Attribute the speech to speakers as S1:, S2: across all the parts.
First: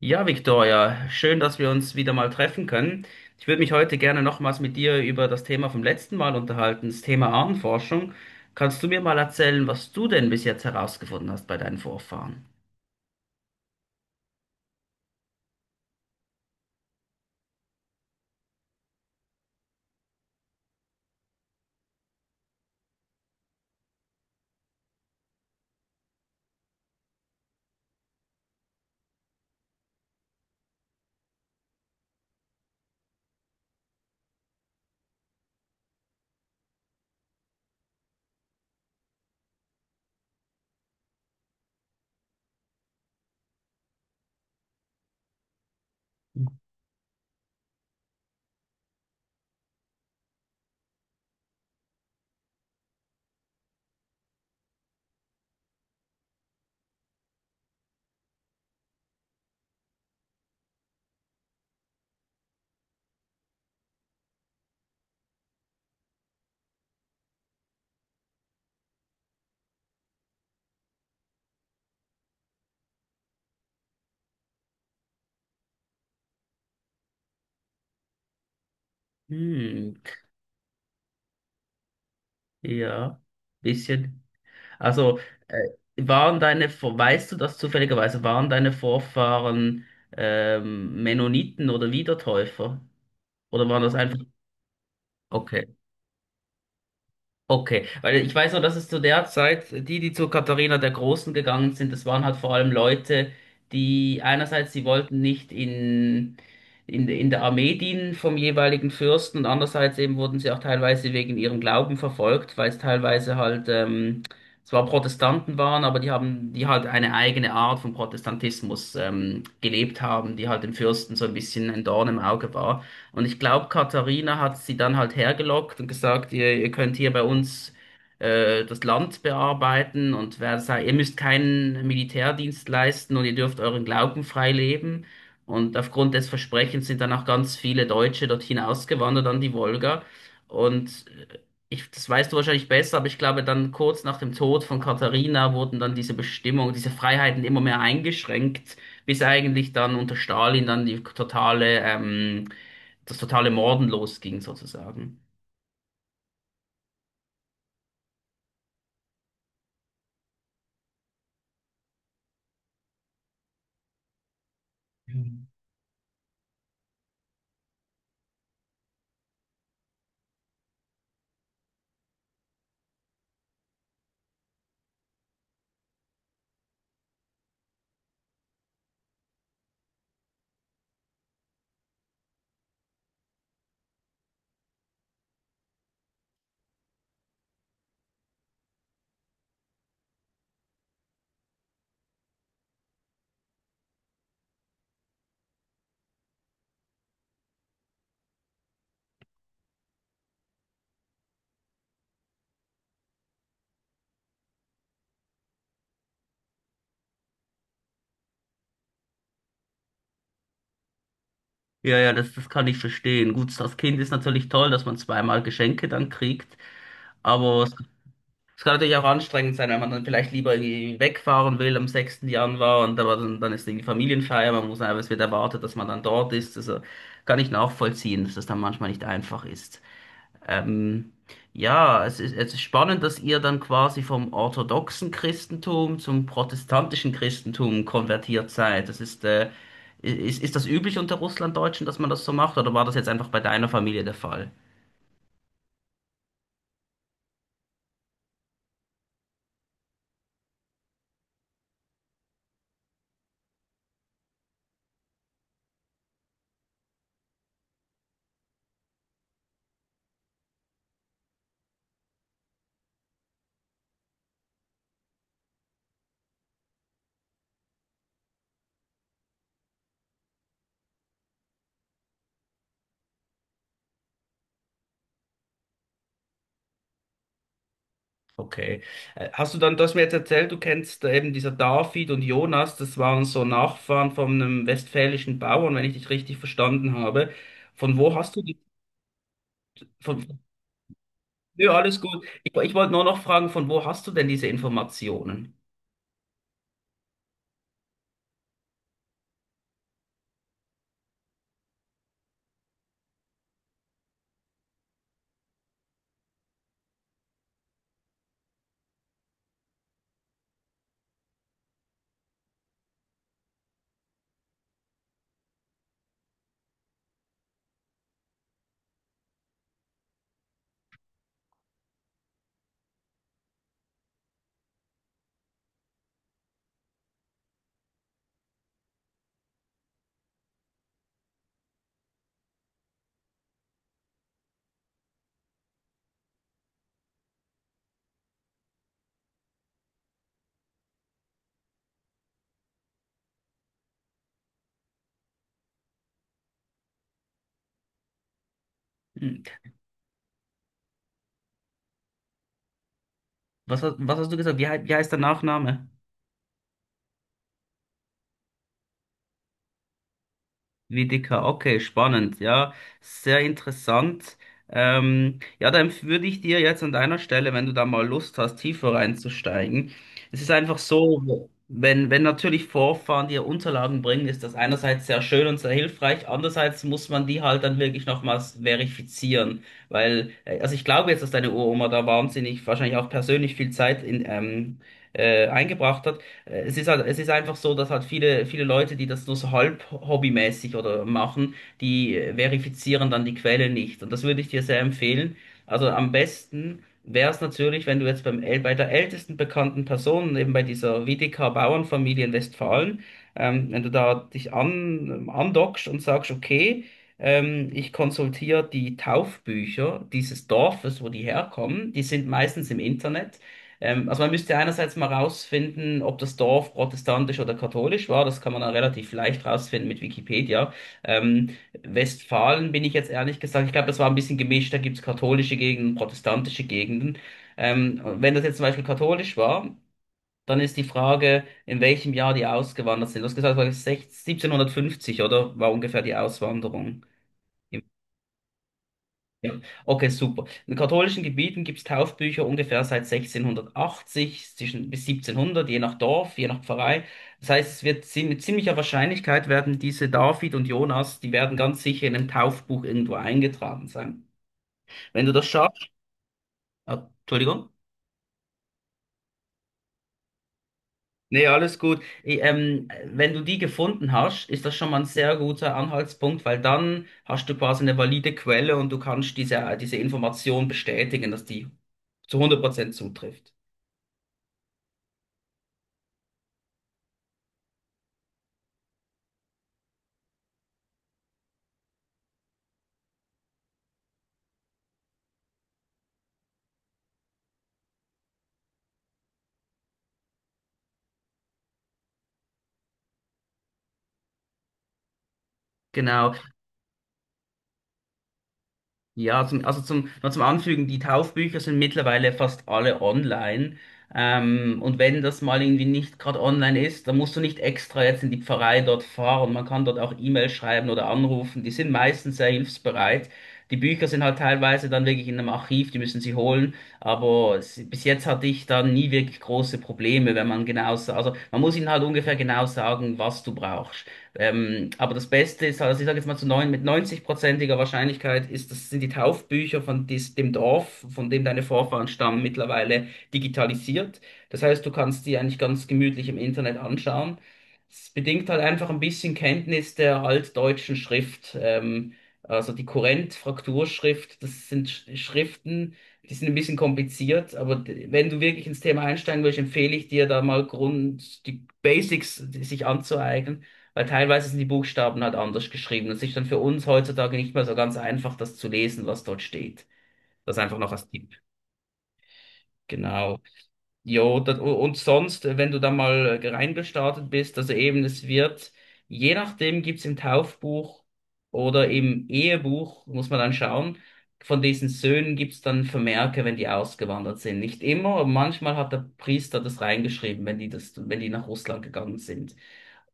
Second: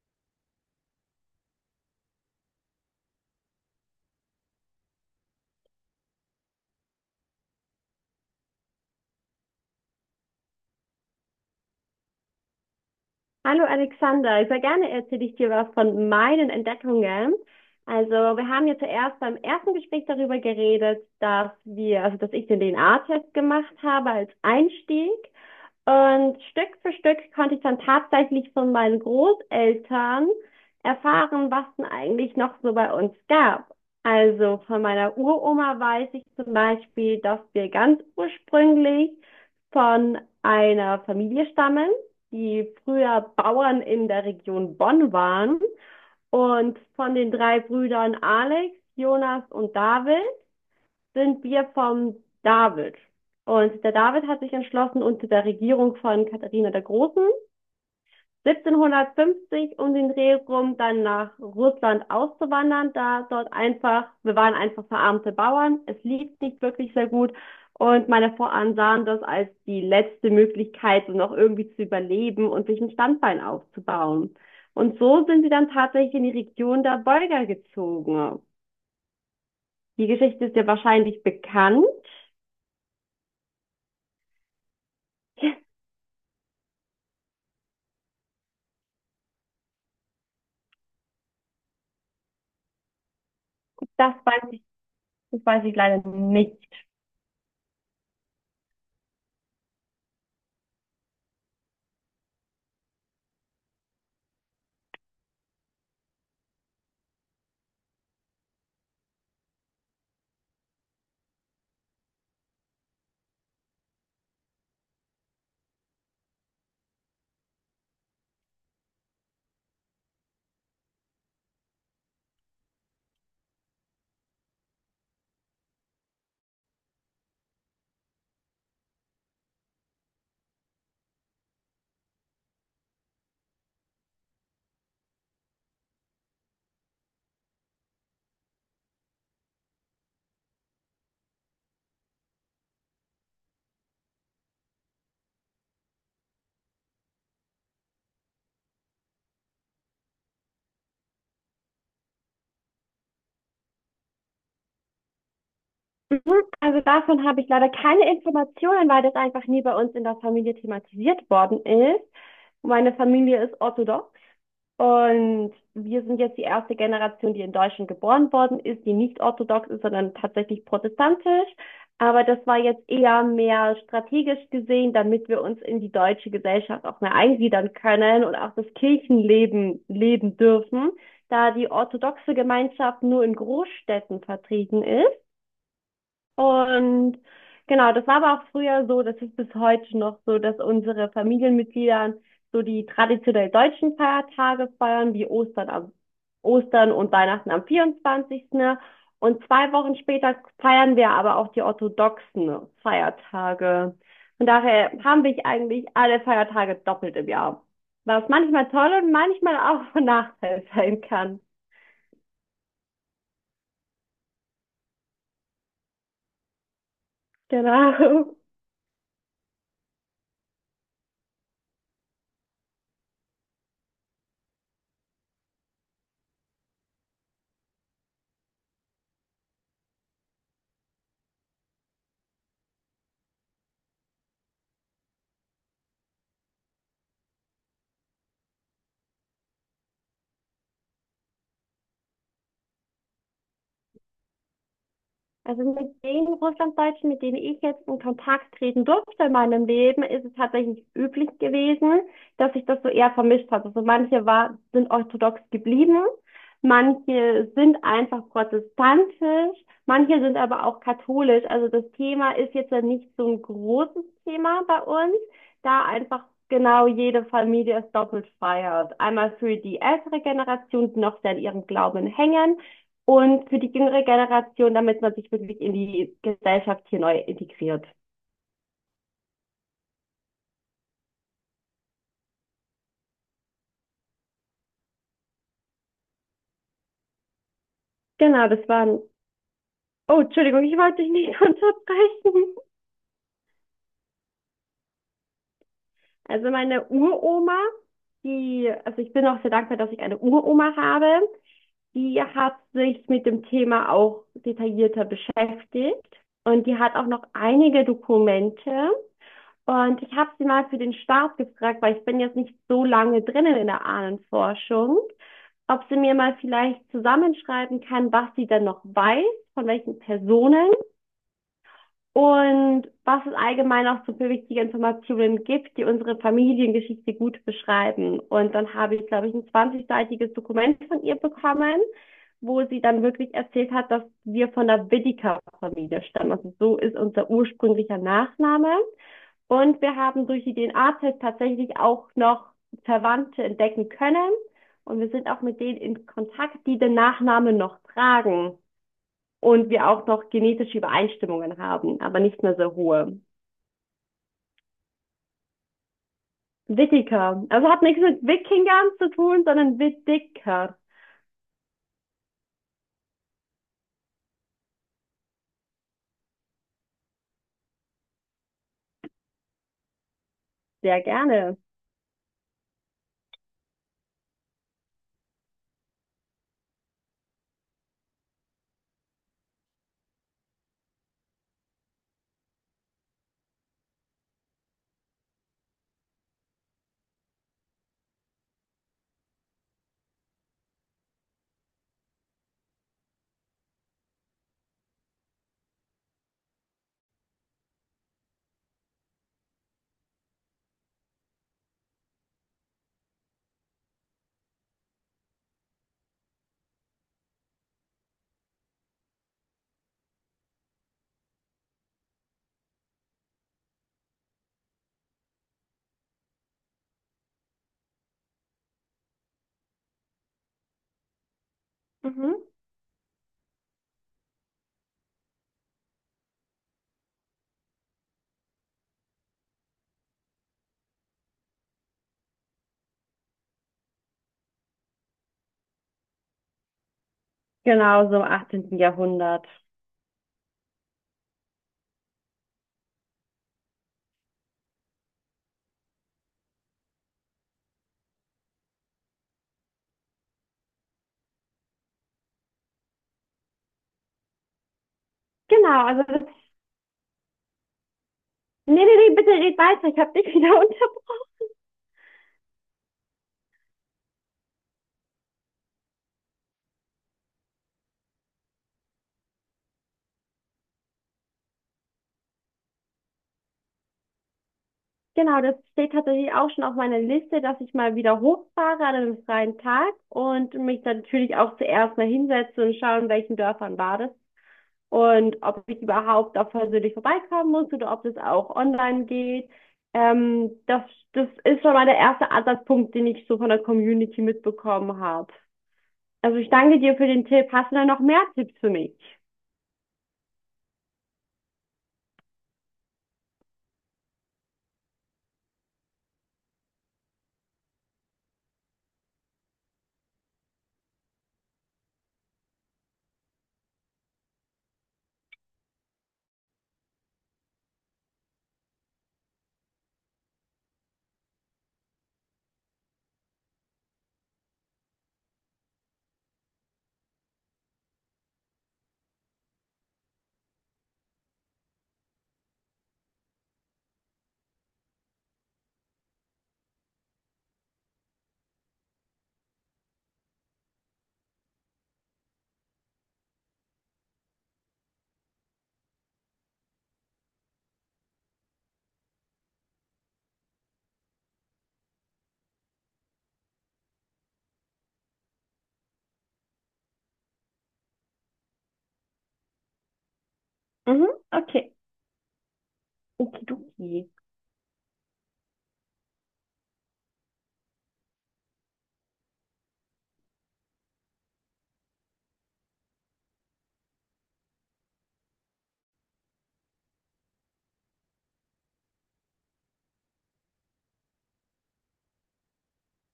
S1: Ja, Victoria, schön, dass wir uns wieder mal treffen können. Ich würde mich heute gerne nochmals mit dir über das Thema vom letzten Mal unterhalten, das Thema Ahnenforschung. Kannst du mir mal erzählen, was du denn bis jetzt herausgefunden hast bei deinen Vorfahren?
S2: Hallo Alexander, sehr gerne erzähle ich dir was von meinen Entdeckungen. Also wir haben ja zuerst beim ersten Gespräch darüber geredet, also dass ich den DNA-Test gemacht habe als Einstieg. Und Stück für Stück konnte ich dann tatsächlich von meinen Großeltern erfahren, was denn eigentlich noch so bei uns gab. Also von meiner Uroma weiß ich zum Beispiel, dass wir ganz ursprünglich von einer Familie stammen, die früher Bauern in der Region Bonn waren. Und von den drei Brüdern Alex, Jonas und David sind wir vom David. Und der David hat sich entschlossen, unter der Regierung von Katharina der Großen 1750 um den Dreh rum dann nach Russland auszuwandern, da dort einfach, wir waren einfach verarmte Bauern, es lief nicht wirklich sehr gut und meine Vorfahren sahen das als die letzte Möglichkeit, um noch irgendwie zu überleben und sich ein Standbein aufzubauen. Und so sind sie dann tatsächlich in die Region der Bolga gezogen.
S1: Hm,
S2: Die Geschichte ist ja wahrscheinlich bekannt.
S1: ja, bisschen. Also, äh, waren deine, weißt du das zufälligerweise, waren deine Vorfahren Mennoniten oder Wiedertäufer? Oder waren das
S2: Das
S1: einfach.
S2: weiß ich Das
S1: Okay.
S2: weiß ich leider nicht.
S1: Okay, weil ich weiß noch, dass es zu der Zeit, die, die zu Katharina der Großen gegangen sind, das waren halt vor allem Leute, die einerseits, sie wollten nicht in, in der Armee dienen vom jeweiligen Fürsten, und andererseits eben wurden sie auch teilweise wegen ihrem Glauben verfolgt, weil es teilweise halt zwar Protestanten waren, aber die haben, die halt eine eigene Art von Protestantismus gelebt haben, die halt dem Fürsten so ein bisschen ein Dorn im Auge war. Und ich glaube, Katharina hat sie dann halt hergelockt und gesagt, ihr könnt hier bei uns das Land bearbeiten und ihr müsst keinen Militärdienst leisten und ihr dürft euren Glauben frei leben. Und aufgrund des Versprechens sind dann auch ganz viele Deutsche dorthin ausgewandert an die Wolga. Und das weißt du wahrscheinlich besser, aber ich glaube, dann kurz nach dem Tod von Katharina wurden dann diese Bestimmungen, diese Freiheiten immer mehr eingeschränkt, bis eigentlich dann unter Stalin dann die totale das totale Morden losging, sozusagen.
S2: Mhm. Also davon habe ich leider keine Informationen, weil das einfach nie bei uns in der Familie thematisiert worden ist. Meine Familie ist orthodox
S1: Mhm.
S2: und wir sind jetzt die erste Generation, die in Deutschland geboren worden ist, die nicht orthodox ist, sondern tatsächlich protestantisch. Aber das war jetzt eher mehr strategisch gesehen, damit wir uns in die deutsche Gesellschaft auch mehr eingliedern können und auch das Kirchenleben leben dürfen, da die orthodoxe Gemeinschaft nur in Großstädten vertreten ist und genau, das war aber auch früher so, das ist bis heute noch so, dass unsere Familienmitglieder so die traditionell deutschen Feiertage feiern, wie Ostern am Ostern und Weihnachten am 24. Und zwei Wochen später feiern wir aber auch die orthodoxen Feiertage. Von daher haben wir eigentlich alle Feiertage doppelt im Jahr. Was manchmal toll und manchmal auch von Nachteil sein kann.
S1: Ja, ja, das kann ich verstehen. Gut, das Kind ist natürlich toll, dass man zweimal Geschenke dann kriegt, aber es,
S2: Genau.
S1: es kann natürlich auch anstrengend sein, wenn man dann vielleicht lieber irgendwie wegfahren will am 6. Januar, und aber dann ist irgendwie Familienfeier, man muss einfach, es wird erwartet, dass man dann dort ist. Also kann ich nachvollziehen, dass das dann manchmal nicht einfach ist. Ähm, ja, es ist spannend, dass ihr dann quasi vom orthodoxen Christentum zum protestantischen Christentum konvertiert seid. Ist das üblich unter Russlanddeutschen, dass man das so macht, oder war das jetzt einfach bei deiner Familie der Fall?
S2: Also mit den Russlanddeutschen, mit denen ich jetzt in Kontakt treten durfte in meinem Leben, ist es tatsächlich üblich gewesen, dass sich das so eher vermischt hat. Sind orthodox geblieben, manche sind einfach protestantisch, manche sind aber auch katholisch. Also das Thema ist jetzt ja nicht so ein großes Thema bei uns, da einfach genau jede Familie es doppelt feiert. Einmal für die ältere Generation, die noch sehr an ihrem Glauben hängen und für die jüngere Generation, damit man sich wirklich in die Gesellschaft hier neu integriert.
S1: Okay. Hast du dann, du hast mir jetzt erzählt, du kennst eben dieser David und Jonas, das waren so Nachfahren von einem westfälischen Bauern, wenn ich dich richtig verstanden habe. Von wo hast du
S2: Genau,
S1: die,
S2: das waren. Oh,
S1: von.
S2: Entschuldigung, ich wollte dich nicht
S1: Nö, alles gut. Ich,
S2: unterbrechen.
S1: ich wollte nur noch fragen, von wo hast du denn diese Informationen?
S2: Also meine Uroma, also ich bin auch sehr dankbar, dass ich eine Uroma habe. Die hat sich mit dem Thema auch detaillierter beschäftigt und die hat auch noch einige Dokumente. Und ich habe sie mal für den Start gefragt, weil ich bin jetzt nicht so lange drinnen in der Ahnenforschung, ob sie mir mal vielleicht zusammenschreiben kann, was sie denn noch weiß, von welchen Personen und was es allgemein auch so für wichtige Informationen gibt, die unsere Familiengeschichte gut beschreiben. Und dann habe ich, glaube ich, ein 20-seitiges Dokument von ihr bekommen, wo sie dann wirklich erzählt hat, dass wir von der Whittaker-Familie stammen. Also so ist unser ursprünglicher Nachname. Und wir haben durch die DNA-Tests tatsächlich auch noch Verwandte entdecken können. Und wir sind auch mit denen in Kontakt, die den Nachnamen noch tragen. Und wir auch noch genetische Übereinstimmungen haben, aber nicht mehr so hohe.
S1: Was hast du gesagt? Wie heißt der Nachname?
S2: Wittiker. Also hat nichts mit Wikingern zu tun, sondern Wittiker.
S1: Wiedeker. Okay, spannend. Ja, sehr interessant. Ja, dann würde ich dir jetzt an deiner Stelle, wenn du da mal Lust hast, tiefer reinzusteigen. Es ist einfach
S2: Sehr
S1: so,
S2: gerne.
S1: wenn natürlich Vorfahren dir Unterlagen bringen, ist das einerseits sehr schön und sehr hilfreich, andererseits muss man die halt dann wirklich nochmals verifizieren. Weil, also ich glaube jetzt, dass deine Uroma da wahnsinnig, wahrscheinlich auch persönlich viel Zeit in, eingebracht hat. Es ist halt, es ist einfach so, dass halt viele, viele Leute, die das nur so halb hobbymäßig oder machen, die verifizieren dann die Quelle nicht. Und das würde ich dir sehr empfehlen. Also am besten wäre es natürlich, wenn du jetzt bei der ältesten bekannten Person, eben bei dieser WDK-Bauernfamilie in Westfalen, wenn du da dich andockst und sagst: Okay, ich konsultiere die Taufbücher dieses Dorfes, wo die herkommen. Die sind meistens im Internet. Also man müsste einerseits mal rausfinden, ob das Dorf protestantisch oder katholisch war. Das kann man dann relativ leicht rausfinden mit Wikipedia. Ähm,
S2: Mhm.
S1: Westfalen bin ich jetzt ehrlich gesagt, ich glaube, das war ein bisschen gemischt. Da gibt's katholische Gegenden, protestantische Gegenden. Und wenn das jetzt zum Beispiel katholisch war, dann ist die Frage, in welchem Jahr die ausgewandert sind. Du hast gesagt, es war 16 1750, oder? War ungefähr die Auswanderung.
S2: Genau, so im 18. Jahrhundert.
S1: Ja, okay, super. In katholischen Gebieten gibt es Taufbücher ungefähr seit 1680 zwischen, bis 1700, je nach Dorf, je nach Pfarrei. Das heißt, es wird mit ziemlicher Wahrscheinlichkeit werden diese David und Jonas, die werden ganz sicher in einem Taufbuch irgendwo eingetragen sein. Wenn du das
S2: Genau,
S1: schaffst,
S2: also das.
S1: ah, Entschuldigung.
S2: Nee, nee, nee, bitte red weiter. Ich habe dich wieder.
S1: Nee, alles gut. Wenn du die gefunden hast, ist das schon mal ein sehr guter Anhaltspunkt, weil dann hast du quasi eine valide Quelle und du kannst diese, diese Information bestätigen, dass die zu 100% zutrifft.
S2: Genau, das steht tatsächlich auch schon auf meiner Liste, dass ich mal wieder hochfahre an einem freien Tag und mich dann natürlich auch zuerst mal hinsetze und schaue, in welchen Dörfern war das und ob ich überhaupt auch persönlich vorbeikommen muss oder ob das auch online geht. Ähm, das, das ist schon mal der erste Ansatzpunkt, den ich so von der Community mitbekommen habe.
S1: Genau,
S2: Also ich danke dir für den Tipp. Hast du da noch mehr Tipps für mich?
S1: ja, zum, also zum, noch zum Anfügen, die Taufbücher sind mittlerweile fast alle online. Und wenn das mal irgendwie nicht gerade online ist, dann musst du nicht extra jetzt in die Pfarrei dort fahren. Man kann dort auch E-Mail schreiben oder anrufen. Die sind meistens sehr hilfsbereit. Die Bücher sind halt teilweise dann wirklich in einem Archiv, die müssen sie holen. Aber es, bis jetzt hatte ich da nie wirklich große Probleme, wenn man genau, sa- also man muss ihnen halt ungefähr genau sagen, was du brauchst. Aber das Beste ist, also ich sage jetzt mal mit 90-prozentiger Wahrscheinlichkeit ist, das sind die Taufbücher von dem Dorf, von dem deine Vorfahren stammen, mittlerweile digitalisiert. Das heißt, du kannst die eigentlich ganz gemütlich im Internet anschauen. Es bedingt halt einfach ein bisschen Kenntnis der altdeutschen Schrift, also die Kurrent-Frakturschrift. Das sind Schriften, die sind ein bisschen kompliziert, aber wenn du wirklich ins Thema einsteigen willst, empfehle ich dir da mal Grund, die Basics sich anzueignen. Weil teilweise sind die Buchstaben halt anders geschrieben. Es ist dann für uns heutzutage nicht mehr so ganz einfach, das zu lesen, was dort steht. Das einfach noch
S2: Mhm,
S1: als Tipp.
S2: okay.
S1: Genau.
S2: Okidoki.
S1: Jo, das, und sonst, wenn du da mal reingestartet bist, also eben, es wird, je nachdem gibt's im Taufbuch oder im Ehebuch, muss man dann schauen, von diesen Söhnen gibt's dann Vermerke, wenn die ausgewandert sind. Nicht immer, aber manchmal hat der Priester das reingeschrieben, wenn die das, wenn die nach Russland gegangen sind.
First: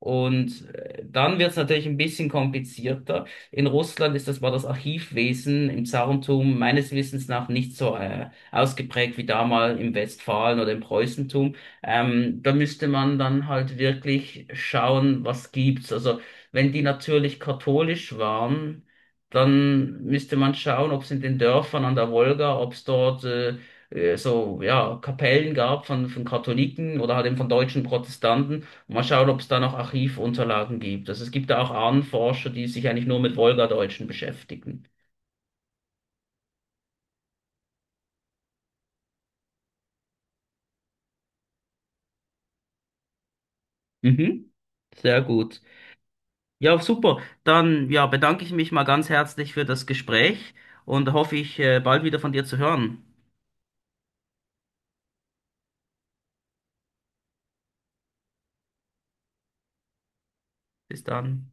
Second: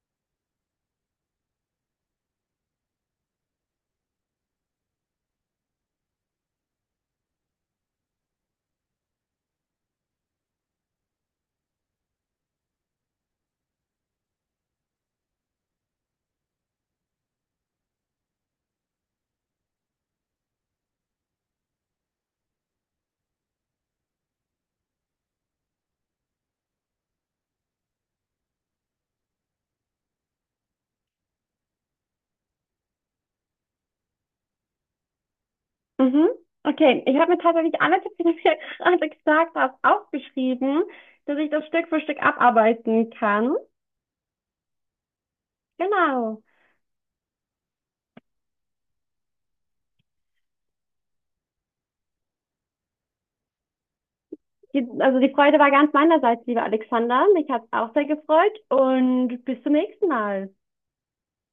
S1: Und dann wird es natürlich ein bisschen komplizierter. In Russland ist das, war das Archivwesen im Zarentum meines Wissens nach nicht so ausgeprägt wie damals im Westfalen oder im Preußentum. Da müsste man dann halt wirklich schauen, was gibt's. Also wenn die natürlich katholisch waren, dann müsste man schauen, ob es in den Dörfern an der Wolga, ob es dort so ja Kapellen gab von, Katholiken oder halt eben von deutschen Protestanten. Mal schauen, ob es da noch Archivunterlagen gibt. Also es gibt da auch Ahnenforscher, die sich eigentlich nur mit Wolgadeutschen beschäftigen.
S2: Mhm. Okay, ich habe mir tatsächlich alle Tipps, die du mir gerade gesagt hast, aufgeschrieben, dass ich das Stück für Stück abarbeiten kann.
S1: Mhm. Sehr gut.
S2: Genau.
S1: Ja, super. Dann ja, bedanke ich mich mal ganz herzlich für das Gespräch und hoffe ich, bald wieder von dir zu hören.
S2: Also die Freude war ganz meinerseits, lieber Alexander. Mich hat's auch sehr gefreut und bis zum nächsten Mal.
S1: Bis dann.